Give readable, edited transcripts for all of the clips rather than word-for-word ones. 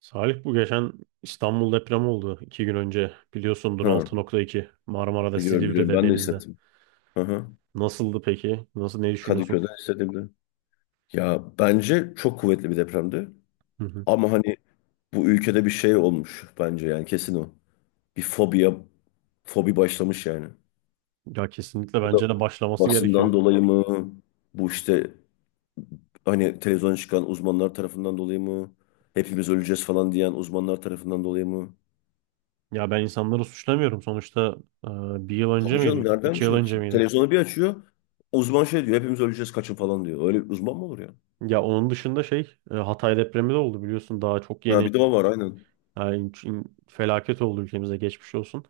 Salih, bu geçen İstanbul depremi oldu 2 gün önce biliyorsundur. Ha, 6.2, Marmara'da, biliyorum biliyorum Silivri'de, ben de denizde. hissettim. Hı hı. Nasıldı peki? Nasıl, ne düşünüyorsun? Kadıköy'de hissedildi. Ya bence çok kuvvetli bir depremdi. Hı hı. Ama hani bu ülkede bir şey olmuş bence yani kesin o. Bir fobiya, fobi başlamış yani. Ya kesinlikle Bu da bence de başlaması gerekiyor. basından dolayı mı? Bu işte hani televizyona çıkan uzmanlar tarafından dolayı mı? Hepimiz öleceğiz falan diyen uzmanlar tarafından dolayı mı? Ya ben insanları suçlamıyorum sonuçta. e, Bir yıl önce Tabii canım, miydi? nereden 2 yıl şey önce yapsın? miydi? Televizyonu bir açıyor. Uzman şey diyor, hepimiz öleceğiz kaçın falan diyor. Öyle bir uzman mı olur ya? Ya onun dışında şey, Hatay depremi de oldu biliyorsun, daha çok Ha, yeni. bir de o var aynen. Yani felaket oldu, ülkemize geçmiş olsun.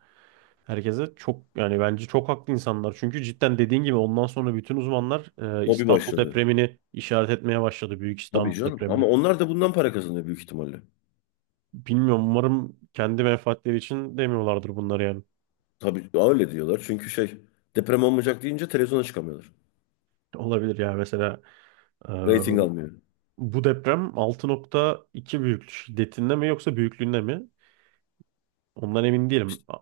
Herkese çok, yani bence çok haklı insanlar. Çünkü cidden dediğin gibi ondan sonra bütün uzmanlar Hobi İstanbul başladı. depremini işaret etmeye başladı. Büyük Tabii İstanbul canım. depremini. Ama onlar da bundan para kazanıyor büyük ihtimalle. Bilmiyorum, umarım kendi menfaatleri için demiyorlardır bunları yani. Tabii öyle diyorlar. Çünkü şey deprem olmayacak deyince televizyona çıkamıyorlar. Olabilir ya, mesela e, Rating almıyor. bu deprem 6.2 büyüklük şiddetinde mi, yoksa büyüklüğünde mi? Ondan emin değilim. İşte,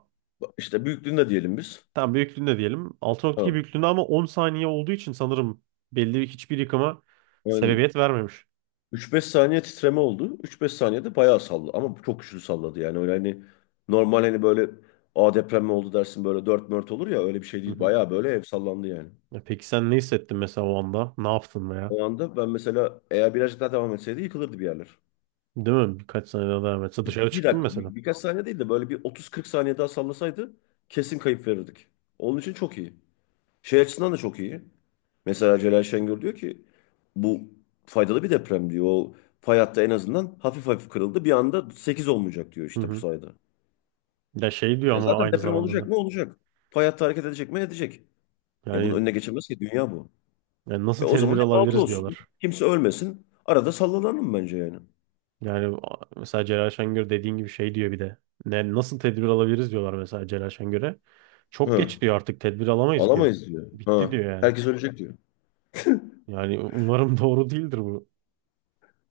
işte büyüklüğünde diyelim biz. Tam büyüklüğünde diyelim. 6.2 Ha. büyüklüğünde, ama 10 saniye olduğu için sanırım belli bir, hiçbir yıkıma Aynen. sebebiyet vermemiş. 3-5 saniye titreme oldu. 3-5 saniyede bayağı salladı. Ama çok güçlü salladı yani. Öyle hani normal hani böyle a deprem mi oldu dersin, böyle dört mört olur ya, öyle bir şey Hı değil. hı. Bayağı böyle ev sallandı yani. Ya peki, sen ne hissettin mesela o anda? Ne yaptın veya? O anda ben mesela eğer birazcık daha devam etseydi yıkılırdı bir yerler. Değil mi? Birkaç sene daha devam etse dışarı Bir çıktın dakika, mesela. bir- birkaç saniye değil de böyle bir 30-40 saniye daha sallasaydı kesin kayıp verirdik. Onun için çok iyi. Şey açısından da çok iyi. Mesela Celal Şengör diyor ki bu faydalı bir deprem diyor. O fay hattı en azından hafif hafif kırıldı. Bir anda 8 olmayacak diyor Hı işte bu hı. sayede. Ya şey diyor Ya ama zaten aynı deprem zamanda olacak da. mı olacak. Fay hattı hareket edecek mi edecek. Ya bunun Yani, önüne geçemez ki, dünya bu. yani E nasıl o zaman tedbir hep altı alabiliriz olsun. diyorlar. Kimse ölmesin. Arada sallanalım bence yani. Yani, mesela Celal Şengör, dediğin gibi şey diyor bir de. Ne, nasıl tedbir alabiliriz diyorlar mesela Celal Şengör'e? Çok Hı. geç diyor, artık tedbir alamayız diyor. Alamayız diyor. Ha. Bitti diyor yani. Herkes ölecek diyor. Yani umarım doğru değildir bu.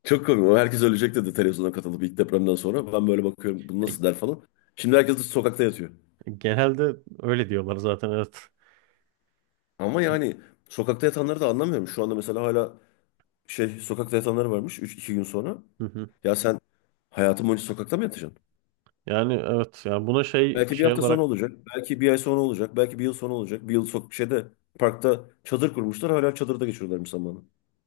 Çok komik. O herkes ölecek dedi televizyona katılıp ilk depremden sonra. Ben böyle bakıyorum, bu E, nasıl der falan. Şimdi herkes de sokakta yatıyor. Genelde öyle diyorlar zaten, evet. Ama yani sokakta yatanları da anlamıyorum. Şu anda mesela hala şey sokakta yatanları varmış 3-2 gün sonra. Hı hı. Ya sen hayatın boyunca sokakta mı yatacaksın? Yani evet, yani buna şey Belki bir şey hafta sonra olarak... olacak. Belki bir ay sonra olacak. Belki bir yıl sonra olacak. Bir yıl sok şeyde parkta çadır kurmuşlar. Hala çadırda geçiriyorlarmış zamanı.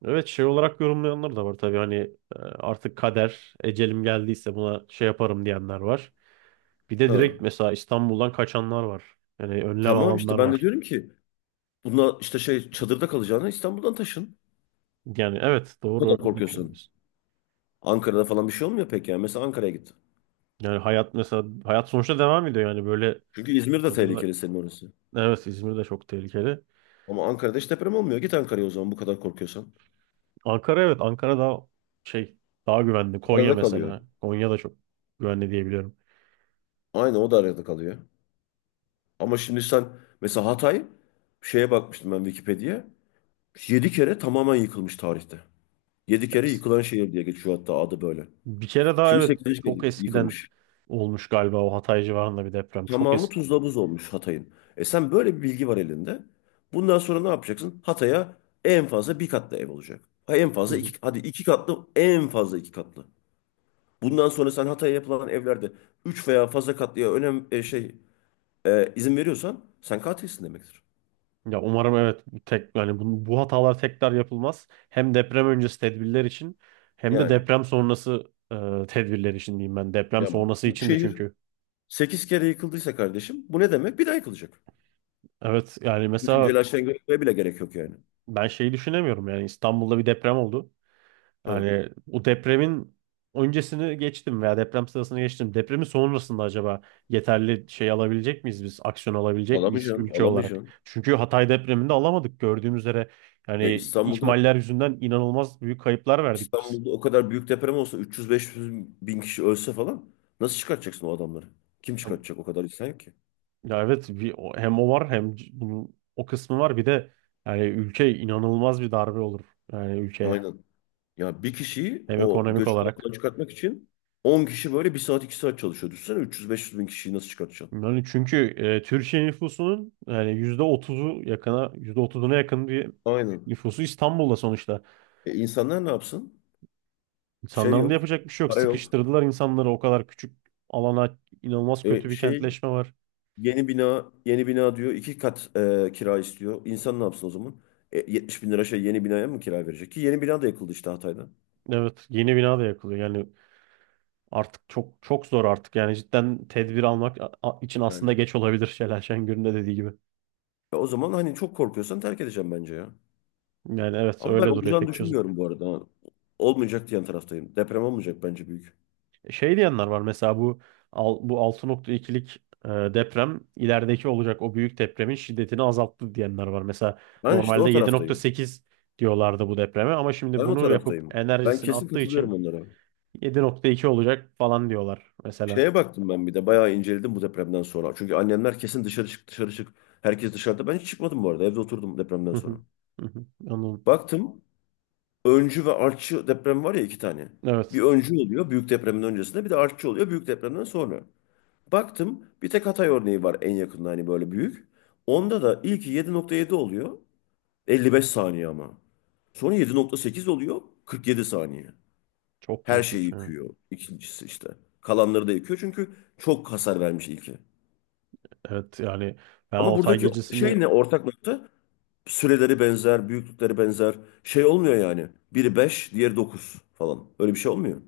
Evet, şey olarak yorumlayanlar da var tabii, hani artık kader, ecelim geldiyse buna şey yaparım diyenler var. Bir de Ha. direkt mesela İstanbul'dan kaçanlar var. Yani önlem Tamam işte, alanlar ben de var. diyorum ki buna işte şey çadırda kalacağına İstanbul'dan taşın. Yani evet, Bu doğru, kadar öyle de bir şey korkuyorsun. yapıyoruz. Ankara'da falan bir şey olmuyor pek yani. Mesela Ankara'ya git. Yani hayat, mesela hayat sonuçta devam ediyor yani, böyle Çünkü İzmir de çadırda... tehlikeli senin orası. Evet, İzmir de çok tehlikeli. Ama Ankara'da hiç deprem olmuyor. Git Ankara'ya o zaman bu kadar korkuyorsan. Ankara, evet, Ankara daha şey, daha güvenli. Konya Arada kalıyor. mesela. Konya da çok güvenli diyebiliyorum. Aynı o da arada kalıyor. Ama şimdi sen mesela Hatay şeye bakmıştım ben, Wikipedia'ya. 7 kere tamamen yıkılmış tarihte. 7 kere yıkılan şehir diye geçiyor hatta adı böyle. Bir kere daha, Şimdi evet, 8. kere çok eskiden yıkılmış. olmuş galiba o Hatay civarında bir deprem. Çok Tamamı eski. tuzla buz olmuş Hatay'ın. E sen böyle bir bilgi var elinde. Bundan sonra ne yapacaksın? Hatay'a en fazla bir katlı ev olacak. Ha, en fazla iki, hadi iki katlı, en fazla iki katlı. Bundan sonra sen Hatay'a yapılan evlerde 3 veya fazla katlıya önem izin veriyorsan sen katilsin demektir. Ya umarım, evet, bu tek. Yani bu hatalar tekrar yapılmaz. Hem deprem öncesi tedbirler için, hem de Yani deprem sonrası tedbirler için diyeyim ben. Deprem ya sonrası bu için de, şehir çünkü. 8 kere yıkıldıysa kardeşim bu ne demek? Bir daha yıkılacak. Evet, yani Bütün mesela telaştan görmeye bile gerek yok yani. ben şeyi düşünemiyorum, yani İstanbul'da bir deprem oldu. Ha. Yani o depremin öncesini geçtim veya deprem sırasını geçtim. Depremin sonrasında acaba yeterli şey alabilecek miyiz biz? Aksiyon alabilecek miyiz Alamayacaksın, ülke olarak? alamayacaksın. Çünkü Hatay depreminde alamadık gördüğümüz üzere. E, Yani İstanbul'da ihmaller yüzünden inanılmaz büyük kayıplar verdik biz. İstanbul'da o kadar büyük deprem olsa 300-500 bin kişi ölse falan nasıl çıkartacaksın o adamları? Kim çıkartacak, o kadar insan yok ki? Ya evet, bir, hem o var, hem bunun o kısmı var, bir de yani ülke inanılmaz bir darbe olur, yani ülkeye, Aynen. Ya bir kişiyi hem o ekonomik göçük olarak. altından çıkartmak için 10 kişi böyle bir saat 2 saat çalışıyor. Düşünsene 300-500 bin kişiyi nasıl çıkartacaksın? Yani çünkü Türkiye nüfusunun yani %30'una yakın bir Aynen. nüfusu İstanbul'da sonuçta. E, insanlar ne yapsın? Şey İnsanların da yok. yapacak bir şey yok. Para yok. Sıkıştırdılar insanları o kadar küçük alana, inanılmaz E, kötü bir şey kentleşme var. yeni bina yeni bina diyor. İki kat kira istiyor. İnsan ne yapsın o zaman? E, 70 bin lira şey yeni binaya mı kira verecek? Ki yeni bina da yakıldı işte Hatay'da. Evet, yeni bina da yakılıyor yani. Artık çok çok zor artık, yani cidden tedbir almak için Yani. aslında geç olabilir, Şelal Şengör'ün de dediği gibi. E, o zaman hani çok korkuyorsan terk edeceğim bence ya. Yani evet, Ama ben öyle duruyor olacağını tek çözüm. düşünmüyorum bu arada. Olmayacak diyen taraftayım. Deprem olmayacak bence büyük. Şey diyenler var, mesela bu bu 6,2'lik deprem, ilerideki olacak o büyük depremin şiddetini azalttı diyenler var. Mesela Ben işte normalde o yedi nokta taraftayım. sekiz diyorlardı bu depreme, ama şimdi Ben o bunu yapıp taraftayım. Ben enerjisini kesin attığı katılıyorum için onlara. 7,2 olacak falan diyorlar mesela. Şeye baktım ben bir de bayağı inceledim bu depremden sonra. Çünkü annemler kesin dışarı çık dışarı çık. Herkes dışarıda. Ben hiç çıkmadım bu arada. Evde oturdum depremden Hı sonra. hı. Hı hı. Anladım. Baktım öncü ve artçı deprem var ya, iki tane. Bir Evet. öncü oluyor büyük depremin öncesinde, bir de artçı oluyor büyük depremden sonra. Baktım bir tek Hatay örneği var en yakında hani böyle büyük. Onda da ilki 7.7 oluyor. 55 saniye ama. Sonra 7.8 oluyor, 47 saniye. Çok Her şeyi korkunç yani. yıkıyor. İkincisi işte. Kalanları da yıkıyor çünkü çok hasar vermiş ilki. Evet, yani ben Ama Altay buradaki gecesini, şey ne ortak nokta? Süreleri benzer, büyüklükleri benzer. Şey olmuyor yani. Biri 5 diğeri 9 falan. Öyle bir şey olmuyor.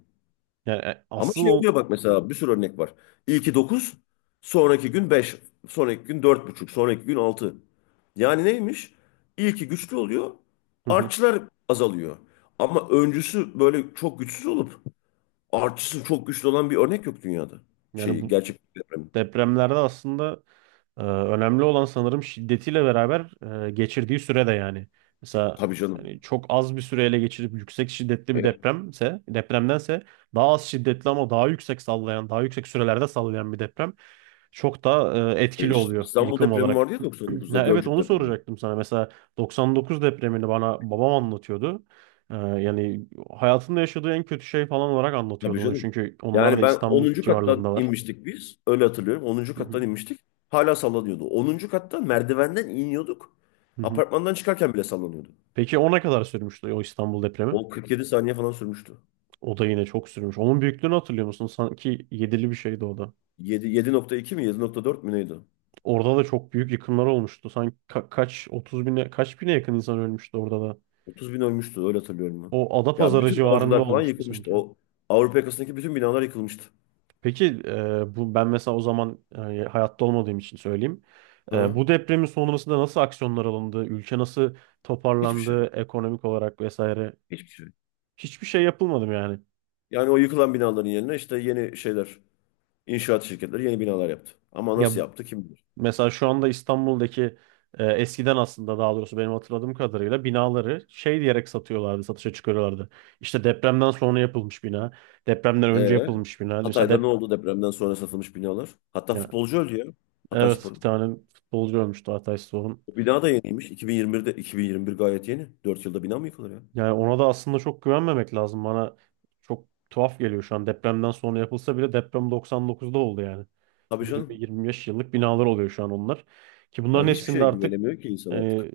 yani Ama asıl şey oluyor, bak mesela bir sürü örnek var. İlki dokuz, sonraki gün beş, sonraki gün dört buçuk, sonraki gün altı. Yani neymiş? İlki güçlü oluyor, Hı hı. artçılar azalıyor. Ama öncüsü böyle çok güçsüz olup artısı çok güçlü olan bir örnek yok dünyada. Yani Şeyi bu gerçek bir deprem. depremlerde aslında, önemli olan sanırım şiddetiyle beraber geçirdiği süre de yani. Mesela, Tabii canım. hani çok az bir süreyle geçirip yüksek şiddetli bir E, depremse, depremdense daha az şiddetli ama daha yüksek sallayan, daha yüksek sürelerde sallayan bir deprem çok daha etkili oluyor İstanbul yıkım depremi olarak. vardı ya 99'da, Ya evet, Gölcük onu depremi. soracaktım sana. Mesela 99 depremini bana babam anlatıyordu. Yani hayatında yaşadığı en kötü şey falan olarak Tabii anlatıyordu onu, canım. çünkü onlar Yani da ben İstanbul onuncu kattan civarlarındalar. inmiştik biz. Öyle hatırlıyorum, onuncu Hı kattan hı. inmiştik. Hala sallanıyordu. Onuncu katta merdivenden iniyorduk. Hı hı. Apartmandan çıkarken bile sallanıyordu. Peki o ne kadar sürmüştü, o İstanbul depremi? O 47 saniye falan sürmüştü. O da yine çok sürmüş. Onun büyüklüğünü hatırlıyor musun? Sanki yedili bir şeydi o da. 7, 7.2 mi 7.4 mü neydi? Orada da çok büyük yıkımlar olmuştu. Sanki kaç, 30 bine, kaç bine yakın insan ölmüştü orada da. 30 bin ölmüştü öyle hatırlıyorum ben. O Ya Adapazarı bütün civarında avcılar falan olmuştu yıkılmıştı. sanki. O Avrupa yakasındaki bütün binalar yıkılmıştı. Peki bu, ben mesela o zaman, hayatta olmadığım için söyleyeyim. Ha? Bu depremin sonrasında nasıl aksiyonlar alındı? Ülke nasıl Hiçbir toparlandı şey. ekonomik olarak vesaire? Hiçbir şey yok. Hiçbir şey yapılmadı mı yani? Yani o yıkılan binaların yerine işte yeni şeyler, inşaat şirketleri yeni binalar yaptı. Ama Ya nasıl yaptı kim bilir. mesela şu anda İstanbul'daki, eskiden aslında, daha doğrusu benim hatırladığım kadarıyla binaları şey diyerek satıyorlardı, satışa çıkarıyorlardı. İşte, depremden sonra yapılmış bina, depremden önce Ee, yapılmış bina. Mesela Hatay'da ne oldu depremden sonra satılmış binalar? Hatta yani futbolcu öldü ya. evet, bir Hatayspor'un. tane futbolcu ölmüştü Altay Spor'un. O bina da yeniymiş. 2021'de, 2021 gayet yeni. 4 yılda bina mı yıkılır ya? Yani ona da aslında çok güvenmemek lazım. Bana çok tuhaf geliyor şu an. Depremden sonra yapılsa bile deprem 99'da oldu yani. Tabii canım. 20-25 yıllık binalar oluyor şu an onlar. Ki Ya bunların hiçbir hepsinde şeye artık... güvenemiyor ki insan Yani artık.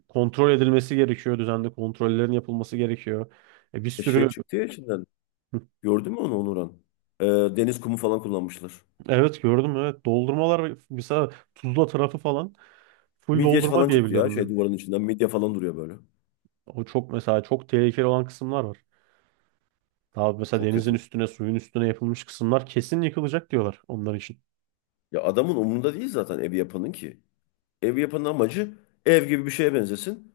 kontrol edilmesi gerekiyor. Düzenli kontrollerin yapılması gerekiyor. Bir E şey sürü... çıktı ya içinden. Gördün mü onu Onuran? Ee, deniz kumu falan kullanmışlar. Evet, gördüm, evet. Doldurmalar mesela, Tuzla tarafı falan full Midye doldurma falan diye çıktı ya biliyorum şey ben. duvarın içinden. Midye falan duruyor böyle. O çok, mesela çok tehlikeli olan kısımlar var. Daha mesela Çok denizin kötü. üstüne, suyun üstüne yapılmış kısımlar kesin yıkılacak diyorlar onlar için. Ya adamın umurunda değil zaten evi yapanın ki. Ev yapının amacı ev gibi bir şeye benzesin.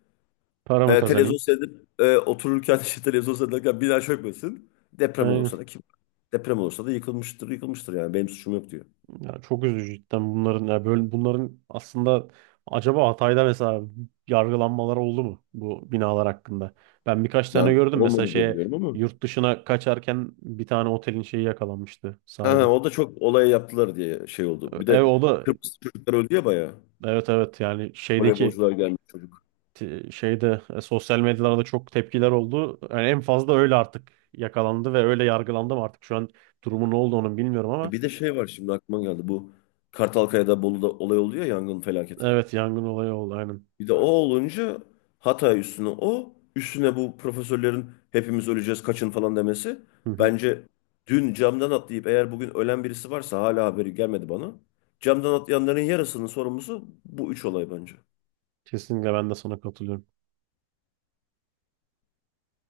Para mı E, televizyon kazanayım? seyredip otururken işte televizyon seyrederken bina çökmesin. Deprem olursa da kim? Deprem olursa da yıkılmıştır, yıkılmıştır yani benim suçum yok diyor. Ya çok üzücü cidden bunların, ya böyle bunların aslında acaba Hatay'da mesela yargılanmaları oldu mu bu binalar hakkında? Ben birkaç tane Ben gördüm, mesela olmadı diye şeye, biliyorum ama. yurt dışına kaçarken bir tane otelin şeyi yakalanmıştı, Ha, ha, sahibi. o da çok olay yaptılar diye şey oldu. Bir de O da, Kıbrıs çocuklar öldü ya bayağı. evet, evet, yani şeydeki, Voleybolcular gelmiş çocuk. Şeyde, sosyal medyalarda çok tepkiler oldu. Yani en fazla öyle artık yakalandı ve öyle yargılandı mı, artık şu an durumu ne oldu onun bilmiyorum, ama E, bir de şey var şimdi aklıma geldi, bu Kartalkaya'da, Bolu'da olay oluyor ya, yangın felaketi. evet, yangın olayı oldu, aynen. Bir de o olunca Hatay üstüne, o üstüne bu profesörlerin hepimiz öleceğiz kaçın falan demesi. Hı hı. Bence dün camdan atlayıp eğer bugün ölen birisi varsa hala haberi gelmedi bana. Camdan atlayanların yarısının sorumlusu bu üç olay bence. Kesinlikle ben de sana katılıyorum.